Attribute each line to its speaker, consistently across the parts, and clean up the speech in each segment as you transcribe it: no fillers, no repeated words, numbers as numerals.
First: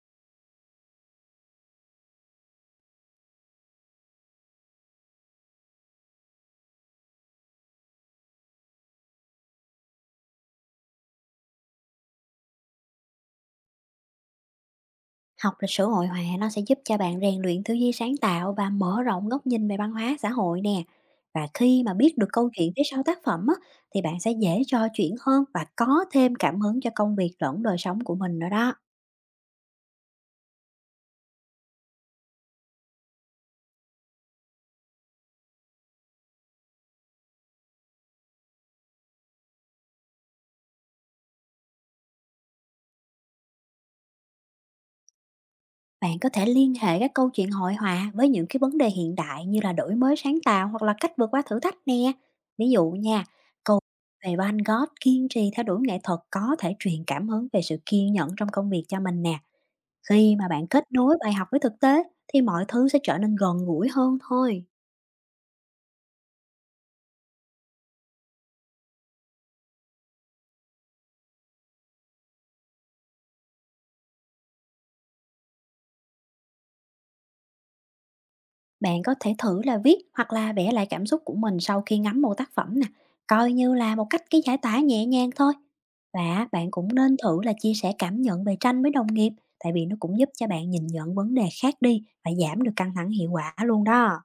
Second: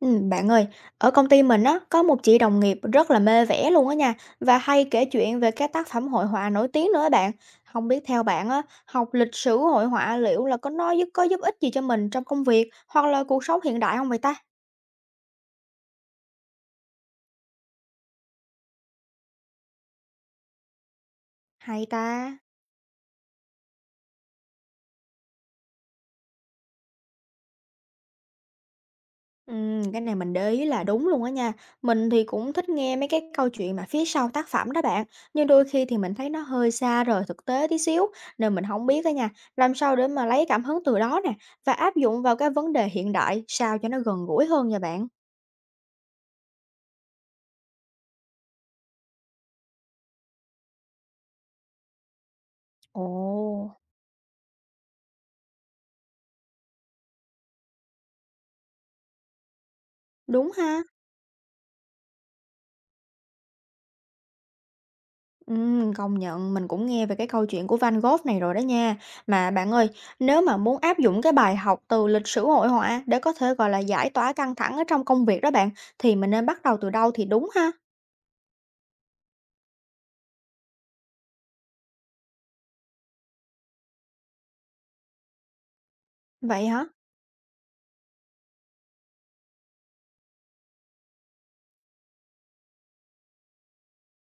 Speaker 1: Bạn ơi, ở công ty mình á, có một chị đồng nghiệp rất là mê vẽ luôn á nha và hay kể chuyện về các tác phẩm hội họa nổi tiếng nữa á bạn. Không biết theo bạn á, học lịch sử hội họa liệu là có giúp ích gì cho mình trong công việc hoặc là cuộc sống hiện đại không vậy ta?
Speaker 2: Học lịch sử hội họa nó sẽ giúp cho bạn rèn luyện tư duy sáng tạo và mở rộng góc nhìn về văn hóa xã hội nè. Và khi
Speaker 1: Hay
Speaker 2: mà biết được
Speaker 1: ta?
Speaker 2: câu chuyện phía sau tác phẩm á, thì bạn sẽ dễ trò chuyện hơn và có thêm cảm hứng cho công việc lẫn đời sống của mình nữa đó.
Speaker 1: Cái này mình để ý là đúng luôn á nha. Mình thì cũng thích nghe mấy cái câu chuyện mà phía sau tác phẩm đó bạn, nhưng đôi khi thì mình thấy nó hơi xa rời thực tế tí xíu nên mình không biết á nha, làm sao để mà lấy cảm hứng từ đó nè và áp dụng vào cái vấn đề hiện đại sao cho nó gần gũi hơn nha bạn?
Speaker 2: Bạn có thể liên hệ các câu chuyện hội họa với những cái vấn đề hiện đại như là đổi mới sáng tạo hoặc là cách vượt qua thử thách nè. Ví dụ
Speaker 1: Ồ.
Speaker 2: nha, câu về Van Gogh kiên trì theo đuổi nghệ thuật có thể truyền cảm hứng về sự kiên nhẫn trong công việc cho mình nè. Khi mà
Speaker 1: Đúng
Speaker 2: bạn
Speaker 1: ha?
Speaker 2: kết nối bài học với thực tế thì mọi thứ sẽ trở nên gần gũi hơn thôi.
Speaker 1: Công nhận, mình cũng nghe về cái câu chuyện của Van Gogh này rồi đó nha. Mà bạn ơi, nếu mà muốn áp dụng cái bài học từ lịch sử hội họa để có thể, gọi là, giải tỏa căng thẳng ở trong công việc đó bạn, thì mình nên bắt đầu từ đâu thì đúng ha?
Speaker 2: Bạn có thể thử là viết hoặc là vẽ lại cảm xúc của mình sau khi ngắm một tác phẩm nè, coi như là một cách cái giải tỏa nhẹ nhàng thôi. Và
Speaker 1: Vậy
Speaker 2: bạn
Speaker 1: hả?
Speaker 2: cũng nên thử là chia sẻ cảm nhận về tranh với đồng nghiệp, tại vì nó cũng giúp cho bạn nhìn nhận vấn đề khác đi và giảm được căng thẳng hiệu quả luôn đó.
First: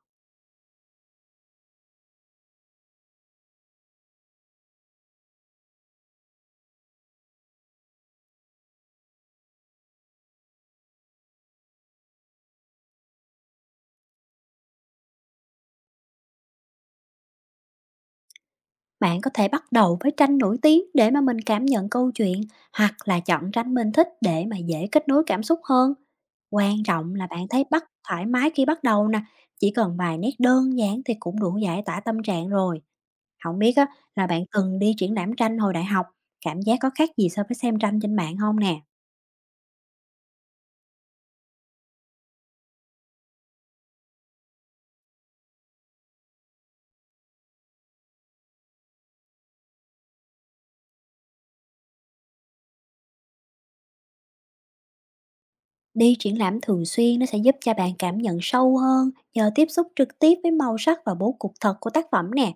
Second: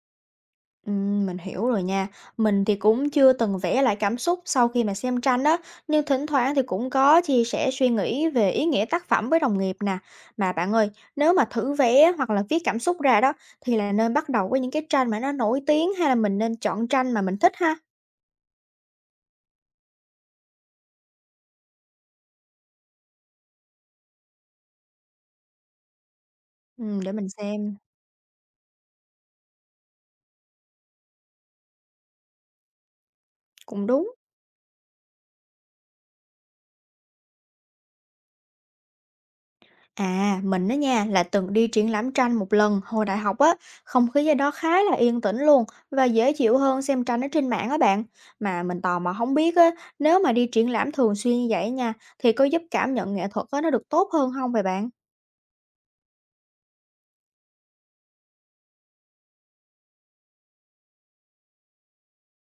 Speaker 1: Mình hiểu rồi nha. Mình thì cũng chưa từng vẽ lại cảm xúc sau khi mà xem tranh đó nhưng thỉnh thoảng thì cũng có chia sẻ suy nghĩ về ý nghĩa tác phẩm với đồng nghiệp nè. Mà bạn ơi, nếu mà thử vẽ hoặc là viết cảm xúc ra đó, thì là nên bắt đầu với những cái tranh mà nó nổi tiếng hay là mình nên chọn tranh mà mình thích ha?
Speaker 2: Bạn có thể bắt đầu với tranh nổi tiếng để mà mình cảm nhận câu chuyện, hoặc là chọn tranh mình thích để mà dễ kết nối cảm xúc hơn. Quan
Speaker 1: Để
Speaker 2: trọng là
Speaker 1: mình
Speaker 2: bạn thấy
Speaker 1: xem.
Speaker 2: bắt thoải mái khi bắt đầu nè, chỉ cần vài nét đơn giản thì cũng đủ giải tỏa tâm trạng rồi. Không biết á,
Speaker 1: Cũng đúng.
Speaker 2: là bạn từng đi triển lãm tranh hồi đại học, cảm giác có khác gì so với xem tranh trên mạng không nè?
Speaker 1: À, mình đó nha là từng đi triển lãm tranh một lần hồi đại học á, không khí ở đó khá là yên tĩnh luôn và dễ chịu hơn xem tranh ở trên mạng á bạn. Mà mình tò mò không biết á, nếu mà đi triển lãm thường xuyên như vậy nha, thì có giúp cảm nhận nghệ thuật á nó được tốt hơn không vậy bạn?
Speaker 2: Đi triển lãm thường xuyên nó sẽ giúp cho bạn cảm nhận sâu hơn nhờ tiếp xúc trực tiếp với màu sắc và bố cục thật của tác phẩm nè.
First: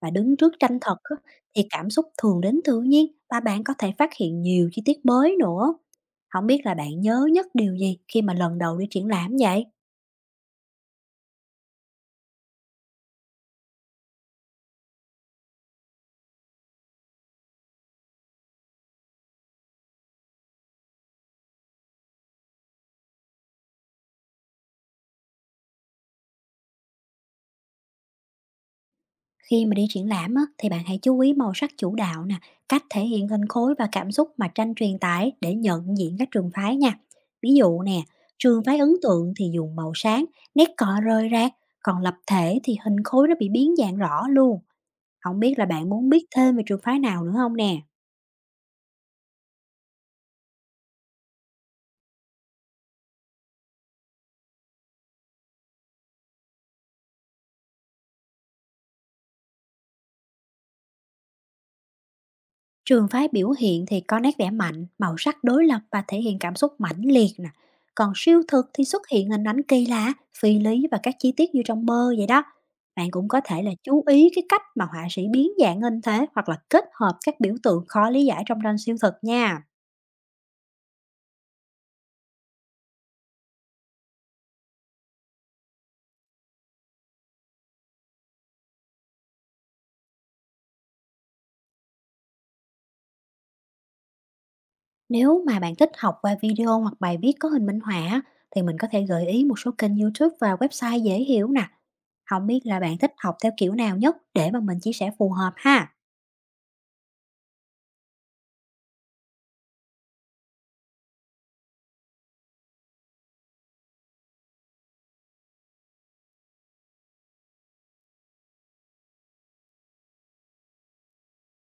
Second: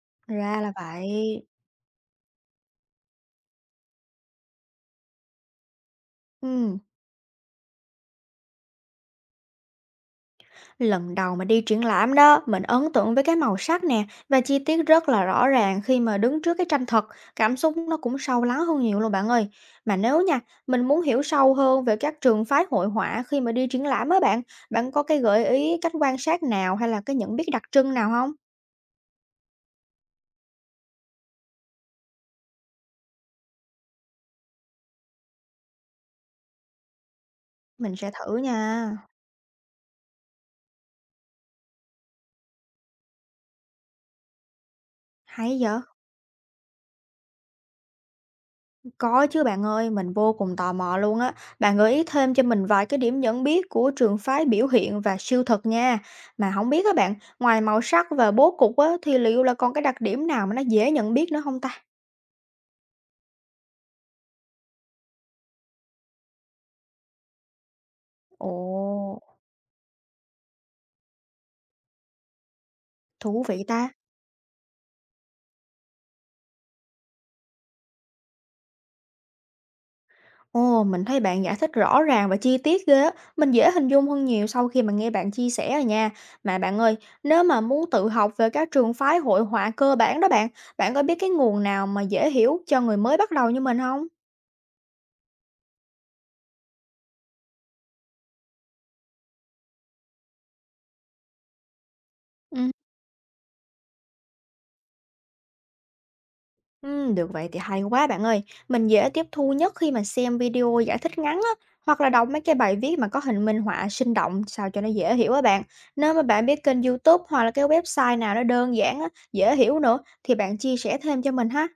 Speaker 2: Và đứng trước
Speaker 1: Ra là
Speaker 2: tranh thật á,
Speaker 1: vậy.
Speaker 2: thì cảm xúc thường đến tự nhiên và bạn có thể phát hiện nhiều chi tiết mới nữa. Không biết là
Speaker 1: Ừ.
Speaker 2: bạn nhớ nhất điều gì khi mà lần đầu đi triển lãm vậy?
Speaker 1: Lần đầu mà đi triển lãm đó, mình ấn tượng với cái màu sắc nè và chi tiết rất là rõ ràng khi mà đứng trước cái tranh thật, cảm xúc nó cũng sâu lắng hơn nhiều luôn bạn ơi. Mà nếu nha, mình muốn hiểu sâu hơn về các trường phái hội họa khi mà đi triển lãm á bạn, bạn có cái gợi ý cách quan sát nào hay là cái nhận biết đặc trưng nào không?
Speaker 2: Khi mà đi triển lãm á, thì bạn hãy chú ý màu sắc chủ đạo nè, cách thể hiện hình khối và cảm xúc mà tranh truyền tải để nhận diện các trường phái nha. Ví dụ
Speaker 1: Mình
Speaker 2: nè,
Speaker 1: sẽ thử
Speaker 2: trường phái
Speaker 1: nha.
Speaker 2: ấn tượng thì dùng màu sáng, nét cọ rơi ra, còn lập thể thì hình khối nó bị biến dạng rõ luôn. Không
Speaker 1: Hay
Speaker 2: biết là
Speaker 1: vậy.
Speaker 2: bạn muốn biết thêm về trường phái nào nữa không nè?
Speaker 1: Có chứ bạn ơi, mình vô cùng tò mò luôn á. Bạn gợi ý thêm cho mình vài cái điểm nhận biết của trường phái biểu hiện và siêu thực nha. Mà không biết các bạn, ngoài màu sắc và bố cục á, thì liệu là còn cái đặc điểm nào mà nó dễ nhận biết nữa không ta?
Speaker 2: Trường phái biểu hiện thì có nét vẽ mạnh, màu sắc đối lập và thể hiện cảm xúc mãnh liệt nè. Còn siêu
Speaker 1: Ồ.
Speaker 2: thực thì xuất hiện hình ảnh kỳ lạ, phi lý và các chi tiết như trong mơ vậy đó. Bạn cũng có
Speaker 1: Thú
Speaker 2: thể
Speaker 1: vị
Speaker 2: là
Speaker 1: ta.
Speaker 2: chú ý cái cách mà họa sĩ biến dạng hình thế hoặc là kết hợp các biểu tượng khó lý giải trong tranh siêu thực nha.
Speaker 1: Ồ, mình thấy bạn giải thích rõ ràng và chi tiết ghê á. Mình dễ hình dung hơn nhiều sau khi mà nghe bạn chia sẻ rồi nha. Mà bạn ơi, nếu mà muốn tự học về các trường phái hội họa cơ bản đó bạn, bạn có biết cái nguồn nào mà dễ hiểu cho người mới bắt đầu như mình không?
Speaker 2: Nếu mà bạn thích học qua video hoặc bài viết có hình minh họa thì mình có thể gợi ý một số kênh YouTube và website dễ hiểu nè. Không
Speaker 1: Ừ.
Speaker 2: biết là bạn thích học theo kiểu nào nhất để mà mình chia sẻ phù hợp ha.
Speaker 1: Được vậy thì hay quá bạn ơi. Mình dễ tiếp thu nhất khi mà xem video giải thích ngắn á, hoặc là đọc mấy cái bài viết mà có hình minh họa sinh động sao cho nó dễ hiểu á bạn. Nếu mà bạn biết kênh YouTube hoặc là cái website nào nó đơn giản á, dễ hiểu nữa thì bạn chia sẻ thêm cho mình ha.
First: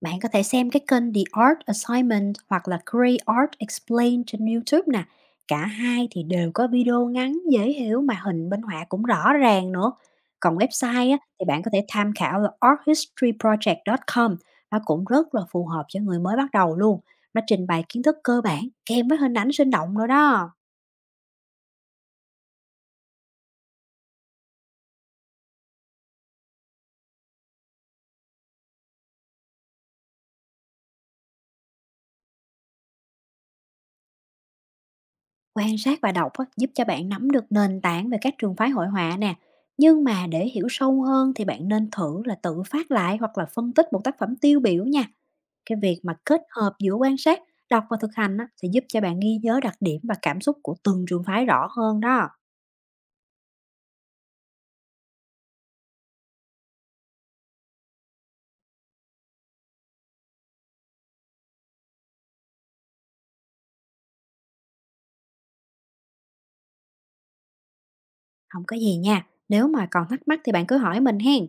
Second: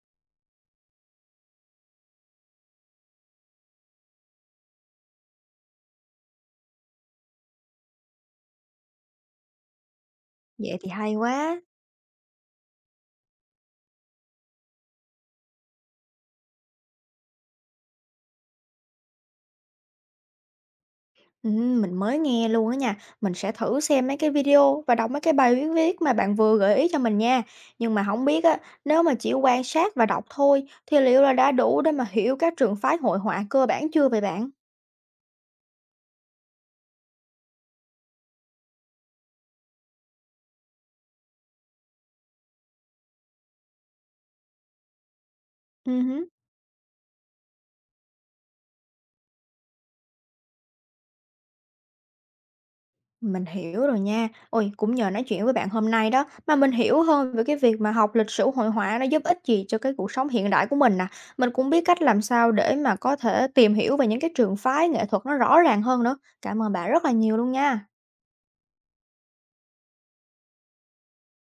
Speaker 2: Bạn có thể xem cái kênh The Art Assignment hoặc là Create Art Explained trên YouTube nè. Cả hai thì đều có video ngắn dễ hiểu mà hình minh họa cũng rõ ràng nữa. Còn
Speaker 1: Vậy thì
Speaker 2: website
Speaker 1: hay
Speaker 2: á, thì
Speaker 1: quá.
Speaker 2: bạn có thể tham khảo là arthistoryproject.com, nó cũng rất là phù hợp cho người mới bắt đầu luôn. Nó trình bày kiến thức cơ bản kèm với hình ảnh sinh động nữa đó.
Speaker 1: Mình mới nghe luôn á nha. Mình sẽ thử xem mấy cái video và đọc mấy cái bài viết viết mà bạn vừa gợi ý cho mình nha. Nhưng mà không biết á, nếu mà chỉ quan sát và đọc thôi thì liệu là đã đủ để mà hiểu các trường phái hội họa cơ bản chưa vậy bạn?
Speaker 2: Quan sát và đọc á, giúp cho bạn nắm được nền tảng về các trường phái hội họa nè. Nhưng mà để hiểu sâu hơn thì bạn nên thử là tự phát lại hoặc là phân tích một tác phẩm tiêu biểu nha. Cái việc mà
Speaker 1: Hứm,
Speaker 2: kết hợp giữa quan sát, đọc và thực hành á, sẽ giúp cho bạn ghi nhớ đặc điểm và cảm xúc của từng trường phái rõ hơn đó.
Speaker 1: mình hiểu rồi nha. Ôi, cũng nhờ nói chuyện với bạn hôm nay đó mà mình hiểu hơn về cái việc mà học lịch sử hội họa nó giúp ích gì cho cái cuộc sống hiện đại của mình nè. Mình cũng biết cách làm sao để mà có thể tìm hiểu về những cái trường phái nghệ thuật nó rõ ràng hơn nữa. Cảm ơn bạn rất là nhiều luôn nha.
Speaker 2: Không có gì nha. Nếu mà còn thắc mắc thì bạn cứ hỏi mình hen.